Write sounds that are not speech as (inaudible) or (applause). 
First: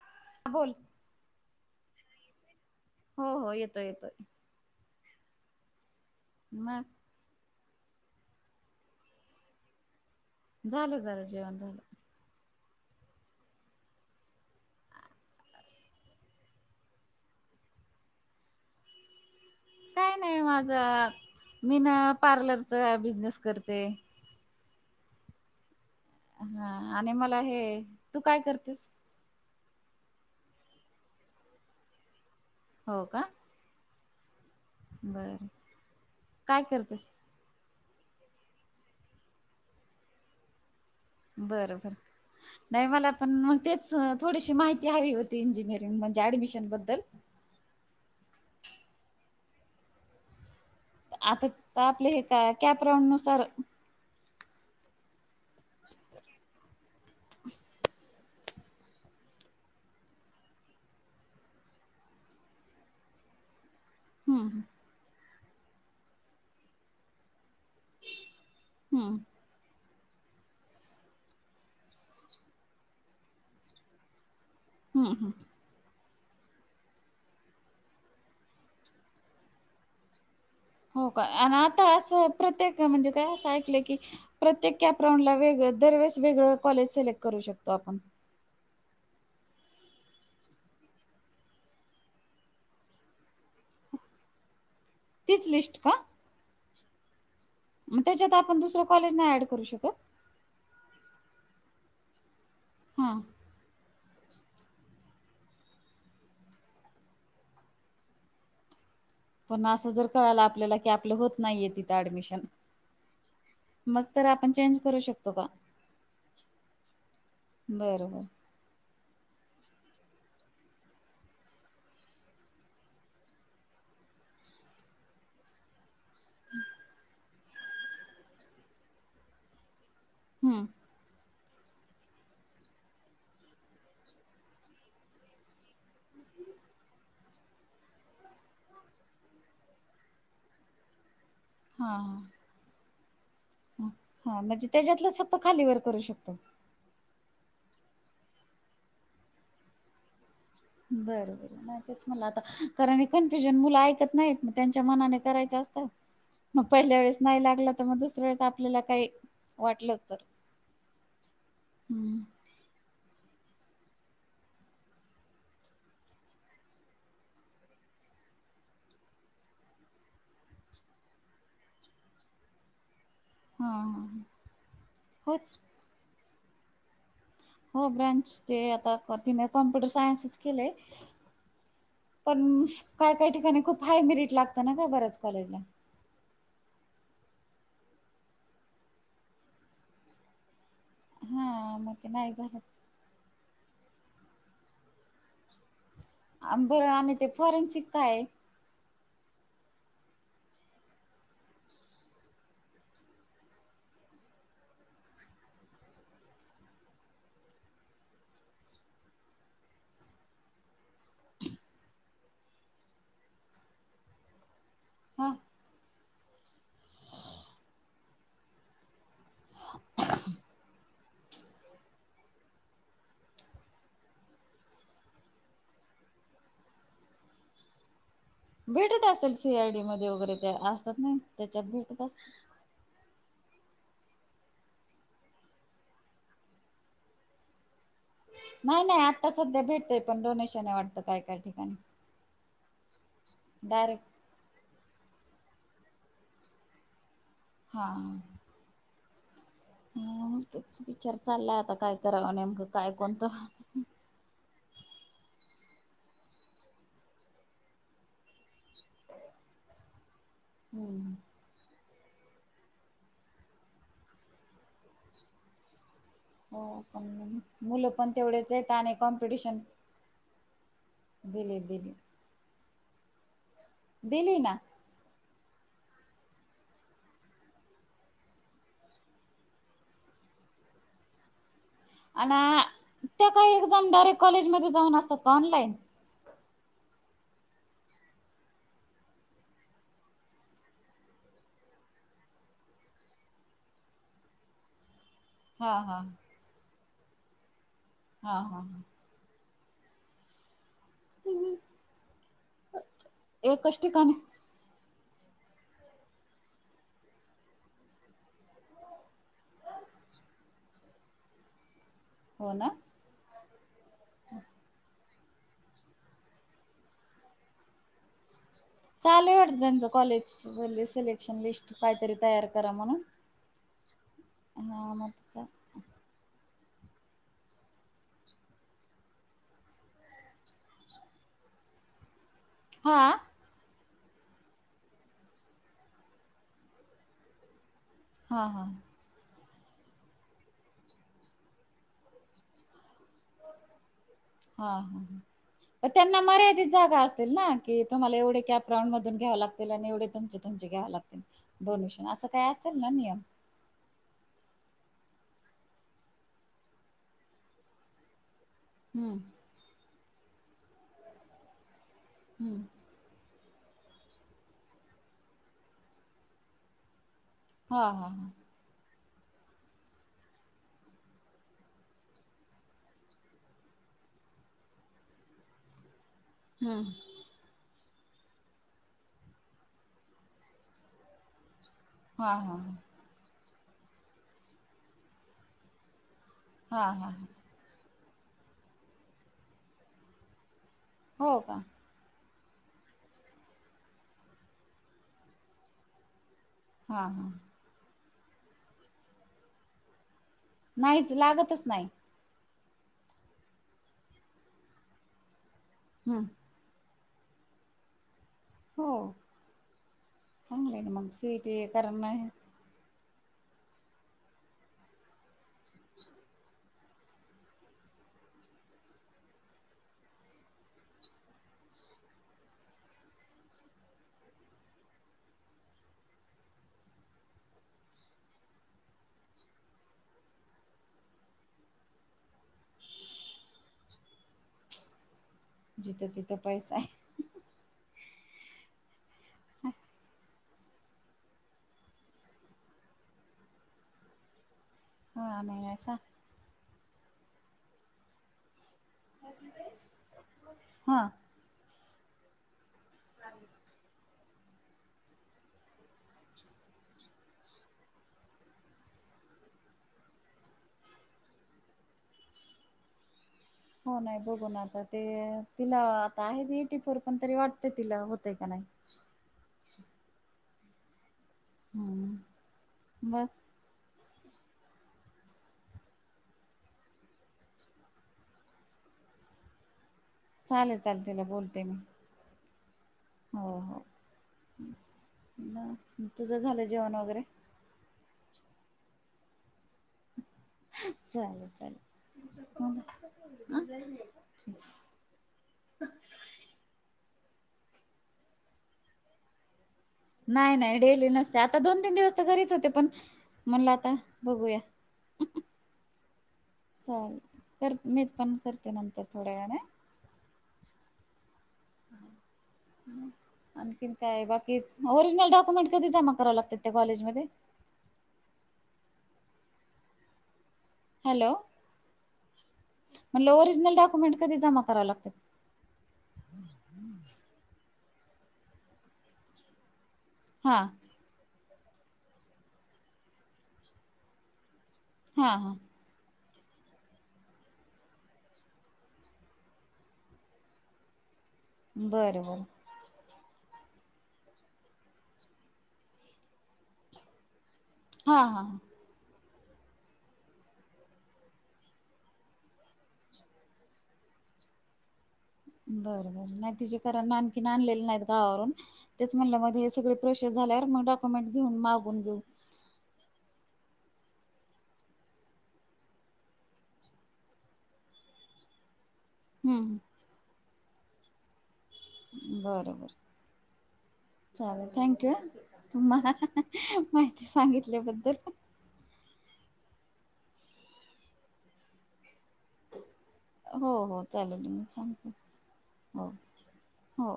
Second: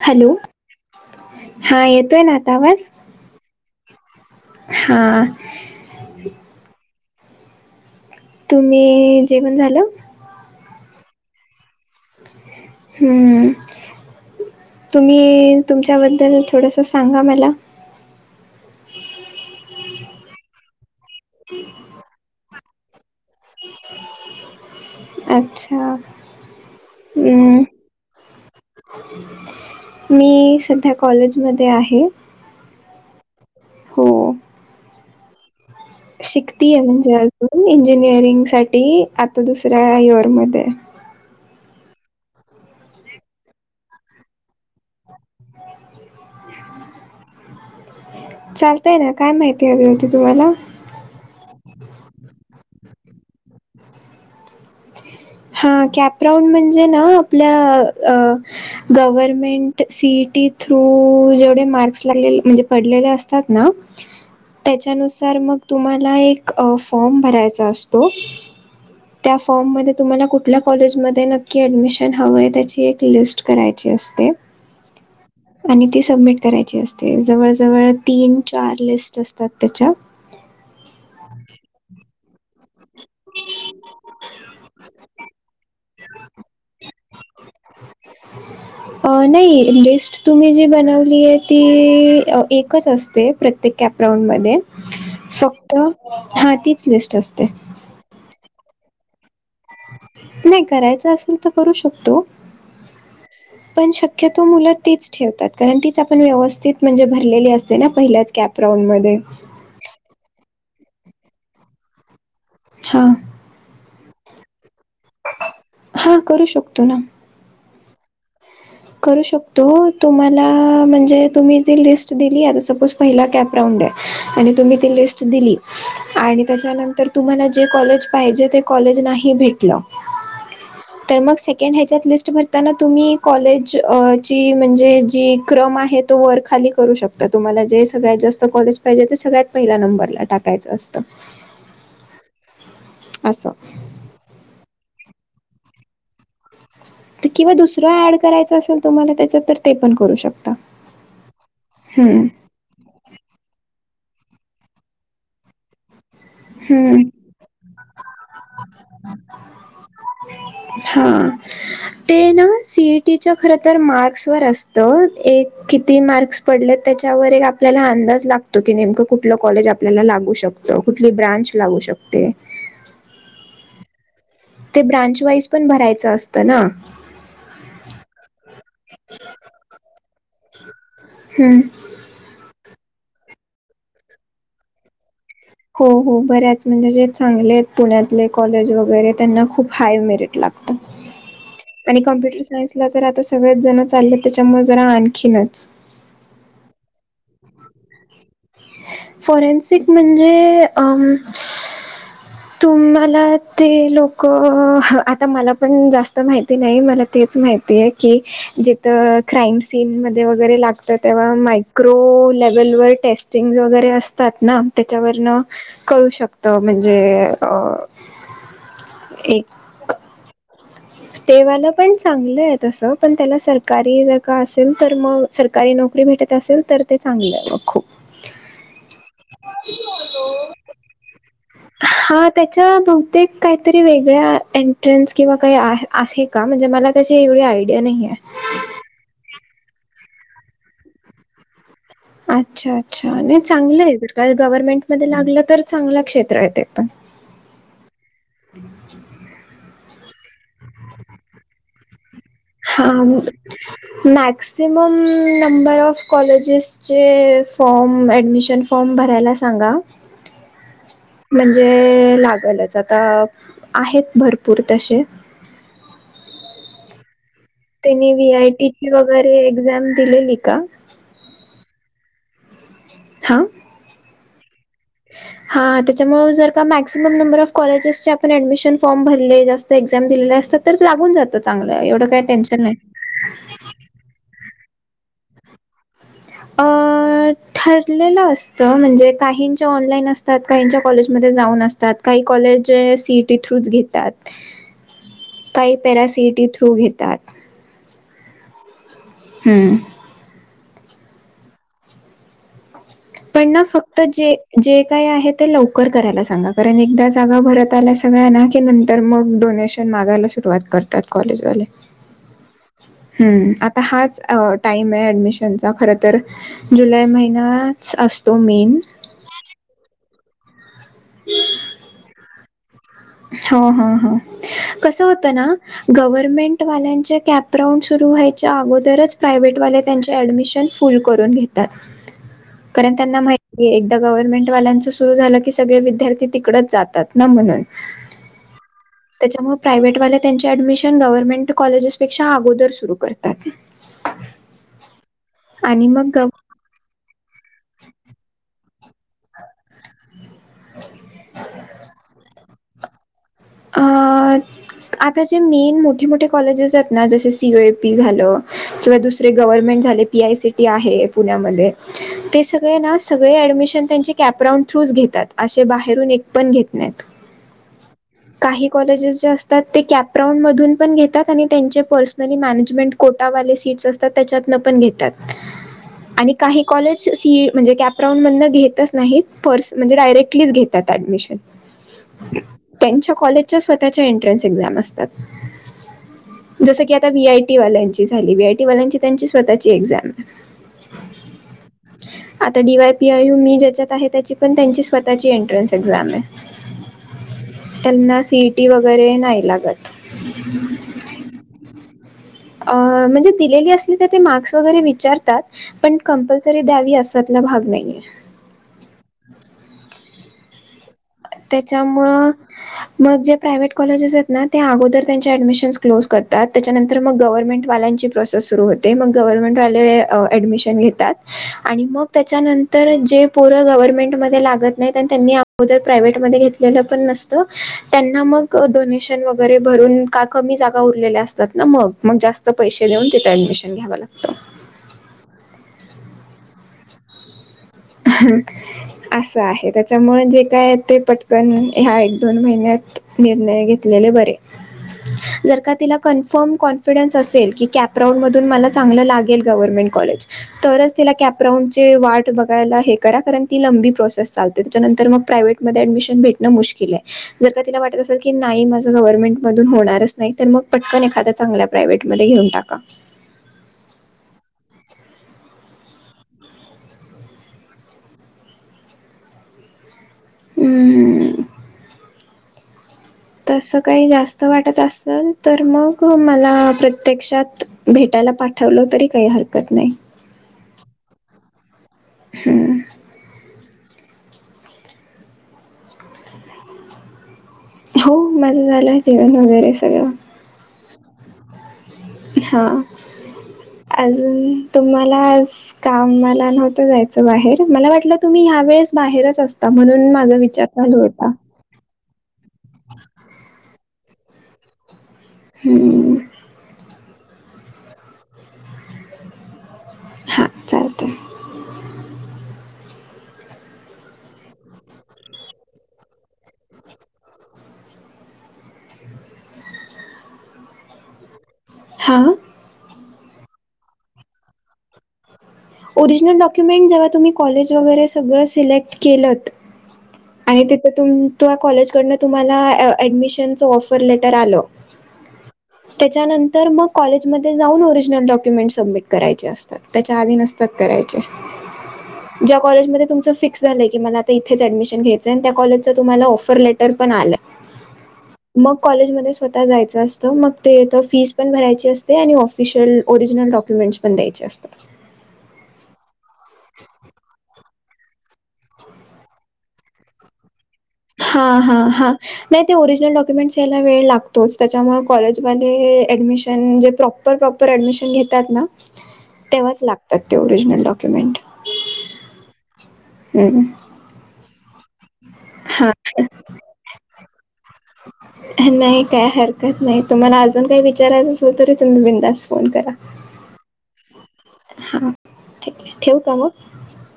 Hello. बोल. हा येतोय ना आता आवाज? हो हो येतोय येतोय. हा. मग तुम्ही जेवण झालं? झालं झालं जेवण झालं. हम्म तुम्ही तुमच्याबद्दल थोडंसं सांगा मला. काय नाही माझ, मी ना पार्लरचा बिझनेस करते. अच्छा! हा आणि मला हे हम्म. तू कायकरतेस? मी सध्या कॉलेजमध्ये आहे. हो का हो बरं शिकतीय म्हणजे अजून इंजिनिअरिंग साठी आता दुसऱ्या युअरमध्ये बरोबर नाही मला पण मग तेच थोडीशी माहिती हवी होती, इंजिनिअरिंग म्हणजे ऍडमिशन बद्दल. चालतय ना काय माहिती हवी होती तुम्हाला, आता आपले हे काय कॅप्रॉन नुसार, हा कॅपराऊन म्हणजे ना आपल्या अ.. गव्हर्मेंट सीईटी थ्रू जेवढे मार्क्स लागले म्हणजे पडलेले अस. त्याात ना. हम्म. त्यानुसार म तुम्हाला एक फॉर्म भरायचा असतो. हम्म (unintelligible) तुम्हाला कुठल्या कॉलेजमध्ये नक्की ऍडमिशन हवंय त्याची एक लिस्ट करायची असते. हम्म. आणि ती सबमिट करायची असते जवळ जवळ तीन चार लिस्ट असतात त्याच्या. हो का आणि आता असं प्रत्येक म्हणजे काय असं ऐकलंय की प्रत्येक कॅपराऊंडला वेग दरवेळेस वेगळं कॉलेज सिलेक्ट करू शकतो आपण. नाही लिस्ट तुम्ही जी बनवली आहे ती एकच असते प्रत्येक. कॅपरॉनमध्ये मध्ये तीच फक्त लिस्ट का हा तीच लिस्ट असते. मग त्याच्यात आपण दुसरं कॉलेज नाही ऍड करू शकत? नाही करायच असेल तर करू शकतो. हां पण मुख्यतो मुलं तीच ठेवतात कारण तीच आपण व्यवस्थित म्हणजे भरलेली असते ना पहिल्याच कॅपराऊंडमध्ये. पण असं जर कळाला आपल्याला की आपलं होत नाहीये तिथं ऍडमिशन. हा मग तर आपण चेंज करू शकतो. का हा करू शकतो. बरं. करू शकतो तुम्हाला म्हणजे तुम्ही ती लिस्ट दिली आता सपोज पहिला कॅपराऊंड आहे आणि तुम्ही ती लिस्ट दिली. आणि त्याच्यानंतर तुम्हाला जे कॉलेज पाहिजे ते कॉलेज नाही भेटलं. हम्म. तर मग सेकंड ह्याच्यात लिस्ट भरताना तुम्ही कॉलेजची म्हणजे जी. क्रम आहे तो वर खाली करू शकतो. तर तुम्हाला जे सगळ्यात जास्त कॉलेज पाहिजे ते सगळ्यात पहिला नंबरला टाकायचं असतं. हां. असं. हा म्हणजे त्याच्यातलंच फक्त खालीवर करू शकतो. ते किंवा दुसरं ऍड करायचं असेल तुम्हाला त्याच्यात तर ते पण करू शकता. बर बर, नाय तेच हम्म म्हणलं आता कारण हे कन्फ्युजन मुलं ऐकत नाहीत, मग त्यांच्या मनाने करायचं असतं. मग पहिल्या हम्म वेळेस नाही लागला तर मग दुसऱ्या वेळेस आपल्याला काही वाटलंच तर. हा. हम्म. तिच्या खरं तर मार्क्स वर असतं, एक किती मार्क्स पडले त्याच्यावर एक आपल्याला अंदाज लाग तो की नेमकं कुठलं कॉलेज आपल्याला लागू शकतं, कुठली ब्रांच लागू शकते? हा हा हा. ते ब्रांच वाईज होच पण भरायचं असतं ना. हो ब्रांच ते आता तिने कॉम्प्युटर सायन्सच केलंय. हम्म. पण काय काय ठिकाणी खूप हाय मिरिट लागतं ना गं बऱ्याच कॉलेजला. हो हो, बऱ्याच म्हणजे जे चांगले आहेत पुण्यातले कॉलेज वगैरे त्यांना खूप हाय मिरिट लाग त हा मग आणि ते नाही कम्प्यूटर झालं सायन्स ला जरा आता सगळेच जण चाललेत त्याच्यामुळे जरा आणखीनच. आ बरं आणि ते फॉरेन्सिक कायए? फॉरेन्सिक म्हणजे अ तुम्हाला ते लोकं, आता मला पण जास्त माहिती नाही, मला तेच माहिती आहे की जिथं क्राईम सीनमध्ये वगैरे लागतं तेव्हा मायक्रो लेवलवर टेस्टिंगज वगैरे असतात ना हा त्याच्यावरनं कळू शकतं म्हणजे अ एक ते वालं पण चांगलंय तसं, पण त्याला सरकारी जर का असेल तर मग सरकारी नोकरी भेटत असेल तर ते चांगले आहे मग खूप. भेटत असेल सी आयडी मध्ये वगैरे ते असतात ना, त्याच्यात भेटत असेल. च्या बहुतेक काहीतरी वेगळ्या एंट्रन्स किंवा काही आ आहे का? म्हणजे मला त्याची एवढी आयडिया नाहीये. नाही नाही आत्ता सध्या भेटतंय, पण डोनेशन आहे वाटतं काय काय ठिकाणी. अच्छा अच्छा, नाही चांगलंय डायरेक्ट जर का गव्हर्नमेंट मध्ये लागलं तर चांगलं क्षेत्र आहे ते पण. हा. हम्म तेच विचार चाललाय आता करावा नेमकं? हा काय कोणतं (unintelligible) मॅक्सिमम नंबर ऑफ कॉलेजेस चे फॉर्म ऍडमिशन फॉर्म भरायला सांगा. हम्म हम्म. म्हणजे लागलच आता आहेत भरपूर तशे. हो पण मग, मुलं पण त्यांनी व्ही आय तेवढेच हायत टीची आणि वगैरे कॉम्पिटिशन एक्झाम दिलेली का दिलेत दिले. हा? दिली ना. (unintelligible) हा, त्याच्यामुळं जर का मॅक्सिमम नंबर ऑफ कॉलेजेसचे आपण ॲडमिशन फॉर्म भरले असते, एक्झाम दिलेले असतात. तर लागून जातं चांगलं, एवढं काही टेन्शन नाही. आणि त्या काही एक्झाम डायरेक्ट कॉलेजमध्ये जाऊन असतात का ऑनलाईन? (inaudible) अं ठरलेलं असतं म्हणजे, काहींच्या ऑनलाईन असतात काहींच्या कॉलेजमध्ये जाऊन असतात काही कॉलेज सीईटी थ्रूच घेतात. काही हा पॅरासिइटी थ्रू घेतात हा, हा, हा हम (unintelligible) त्येना एकच फक्त ठिकाणी जे, जे काय आहे ते लवकर करायला सांगा कारण एकदा जागा भरत आल्या सगळ्याना की नंतर मग डोनेशन मागायला सुरुवात करतात कॉलेजवाले. हो ना आता हाच टाईम आहे ॲडमिशनचा खरं तर जुलै महिनां च असतो मेन चालेय वाटतं त्यांचं कॉलेज सिलेक्शन लिस्ट काहीतरी तयार करा म्हणून हम हम हम्मं हा कसं मग होतं ना त्याचा गव्हर्मेंट वाल्यांचे कॅप राउंड सुरू व्हायच्या अगोदरच प्रायव्हेटवाले त्यांचे ऍडमिशन फुल करून घेतात कारण हा त्यांना माहि एकदा गव्हर्नमेंट वाल्यांचं सुरु झालं की सगळे विद्यार्थी तिकडच जातात ना म्हणून हा हा त्येच्यामुळ प्रायव्हेटवाल्या त्यांची ऍडमिशन गव्हर्नमेंट कॉलेजेसपेक्षा अगोदर सुरू करतात. (unintelligible) हा आणि हा मग त्यांना गव्ह मर्यादित जागा असतील ना, की तुम्हाला एवढे कॅप राउंड मधून घ्याव लागतील आणि एवढे तुमचे, तुमचे घ्याव लागतील डोनेशन असं काय असेल ना नियम? आं, आता जे मेन मोठे मोठे कॉलेजेस आहेत ना जसे सी य ए पी झालं किंवा हम्म दूसरे गव्हरमेंट झाले पी आय सी टी आहे पुण्यामध्ये ते हम्म सगळे ना सगळे ऍडमिशन त्यांचे कॅपराउंड थ्रूच घेतात असे बाहेरून एक पण घेत नाहीतं. हा हा काही कॉलेजेस जे असतात ते कॅप्राउंड मधून पण घेतात आणि त्यांचे पर्सनली मॅनेजमेंट कोठावाले सीट्स असतात त्येच्यातन पण घेतात आणि काही हम्म कॉलेज सी म्हणजे कॅप राउंड मधनं घेतच नाहीत पर्स, म्हणजे डायरेक्टलीच घेतात ऍडमिशन. हा हा ह त्येच्या कॉलेजच्या स्वतःच्या इंटरेस्ट एक्झाम असतात, जस हा हा की आता हा वी आय वाल्याची झाली वी आय टी वाल्यांची त्यांची स्वतःची एक्झाम हो का आता डी वाय पीआयू मी ज्याच्यात आहे त्याची पण त्यांची स्वतःची एंट्रन्स एक्झाम हाय हा हा त्यांना सीईटी वगैरे नाही लागत. नाहीच लागतच नाही. म्हणजे दिलेली असली तर मार्कस वैगेरे विचारत पण हम्म कंप सरी द्यावी असल्यातला भाग नाहीये हो, चांगलंय मंग त्याच्यामूळ मग जे प्रायव्ट कॉलेजेस आहेत ना त्या अगोदर त्यांच्या ऍडमिशन क्लोज करतात त्याच्यानंतर तर मग गव्हर्मेंटवाल्यांची प्रोसेस सुरू होते, मग गव्हर्मेंटवाले ॲडमिशन घेतात आणि मग त्येच्यानंतर जे पोर गव्हर्नमेंटमध्ये लागत नाहीत आणि त्यांनी अगोदर प्रायव्टमध्ये घेतलेलं पण नसत, त्यांना मग डोनेशन वगैरे भरून का कमी जागा उरलेल्या असतात ना मग, मग जास्त पैसे देऊन तिथे ऍडमिशन घ्याव लागतं. जिथं तिथं पैसा आहे. ह (unintelligible) असं आहे, त्याच्यामुळे जे काय ते पटकन ह्या एक दोन महिन्यात निर्णय घेतलेले बरे. हा जर नाही का असा तिला कन्फर्म कॉन्फिडन्स असेल की कॅप राऊंड मधून मला चांगलं लागेल गव्हर्मेंट कॉलेज, तरच हा तीला कॅप राऊंड चे वाट बघायला हे करा कर ती (unintelligible) लंबी प्रोसेस चालते त्याच्यानंतर मग प्रायव्हेट मध्ये ऍडमिशन भेटणं मुश्किल हे, जर का तिला वाटत असेल की, की नाही माझं गव्हर्नमेंट मधून होणारच नाही तर मग पटकन एखाद्या चांगल्या प्रायव्हेट मध्ये घेऊन टाका. हो नाही बघून आता, ते तिला आता आहे एटी फोर पण तरी वाटत तिला होतंय का नाही. हम, ह हम्म, मग तसं काही जास्त वाटत असल तर मग मला प्रत्यक्षात भेटायला पाठवलं तरी काही हरकत नाही. चालेल चलेल तिला बोलते मी. हम्म. हो हो, तुझं झालं जेवण वगैरे? हो माझं झालं जेवण वगैरे सगळं. चालेल चालेल. हा, ह अजून तुम्हाला आज कामाला नव्हतं जायचं. बाहेर, मला वाटलं तुम्ही ह्या वेळेस बाहेरच असता, म्हणून माझा नाही विचार नाही चालू डेली होता. नसते आता दोन- तीन दिवस घरीच होते पण, म्हणल आता बघूया. हम्म.... चालेल, कर मी पण करते नंतर थोड्या वेळाने हा. हा, चालतय. (inaudible) आणखीन काय बाकी? ओरिजिनल डॉक्युमेंट कधी जमा कराव लागतात त्या कॉलेजमध्येध्ये? हॅलो. हां. म्हणलं ओरिजनल डॉक्यमेंट कधी जमा कराव लागतात? ओरिजनल डॉक्युमेंट जेव्हा तुम्ही कॉलेज वगैरे सगळं सिलेक्ट केलत, हां आणि ते तुम -तुया कॉलेज कडनं तुम्हाला ऍडमिशन ऑफर लेटर आलं हा हा... त्याच्यानंतर मग कॉलेजमध्ये जाऊन ओरिजिनल डॉक्युमेंट सबमिट करायचे असतात, त्याच्या आधी नसतं. नसतात करायचे. बरं बरं जो कॉलेजमध्ये तुमचं फिक्स झालं आहे. की मला आता इथेच ॲडमिशन घ्यायचं आहे. त्या कॉलेजचा तुम्हाला ऑफरलेटर पण आलं आहे. हा हा... मग कॉलेजमध्ये स्वतः जायचं असतं मग तेथं फीस पण भरायची असते. आणि ऑफिशियल ओरिजिनल डॉक्युमेंट्स पण द्यायचे असतात. बरं बरं बर, नाय तीचे कारण आणखीन आणलेले नाही. गावावरून, तेच म्हणला मग तिचे सगळे प्रोसेस झाल्यावर मग डॉक्युमेंट हा घेऊन हा मागून हा, घेऊ नाही ते ओरिजिनल डॉक्युमेंट्स यायला वेळ लागतोच, त्याच्यामुळे कॉलेजमध्ये ॲडमिशन जे प्रॉप प्रॉपर प्रॉपर ऍडमिशन घेतात ना, हम्म तेव्हाच लागतात ते ओरिजिनल डॉक्युमेंट. बर बर हम्म. चालेल. Thanks. तुम्ही हां मला माहिती सांगितल्याबद्दल. नाही. काय हरकत नाही. तुम्हाला अजून काही विचारायचं असल तरी तुम्ही बिंदास फोन करा. हो हो चालेल. मी हां सांगते. ठीक आहे हो. ठेवू का मग हो.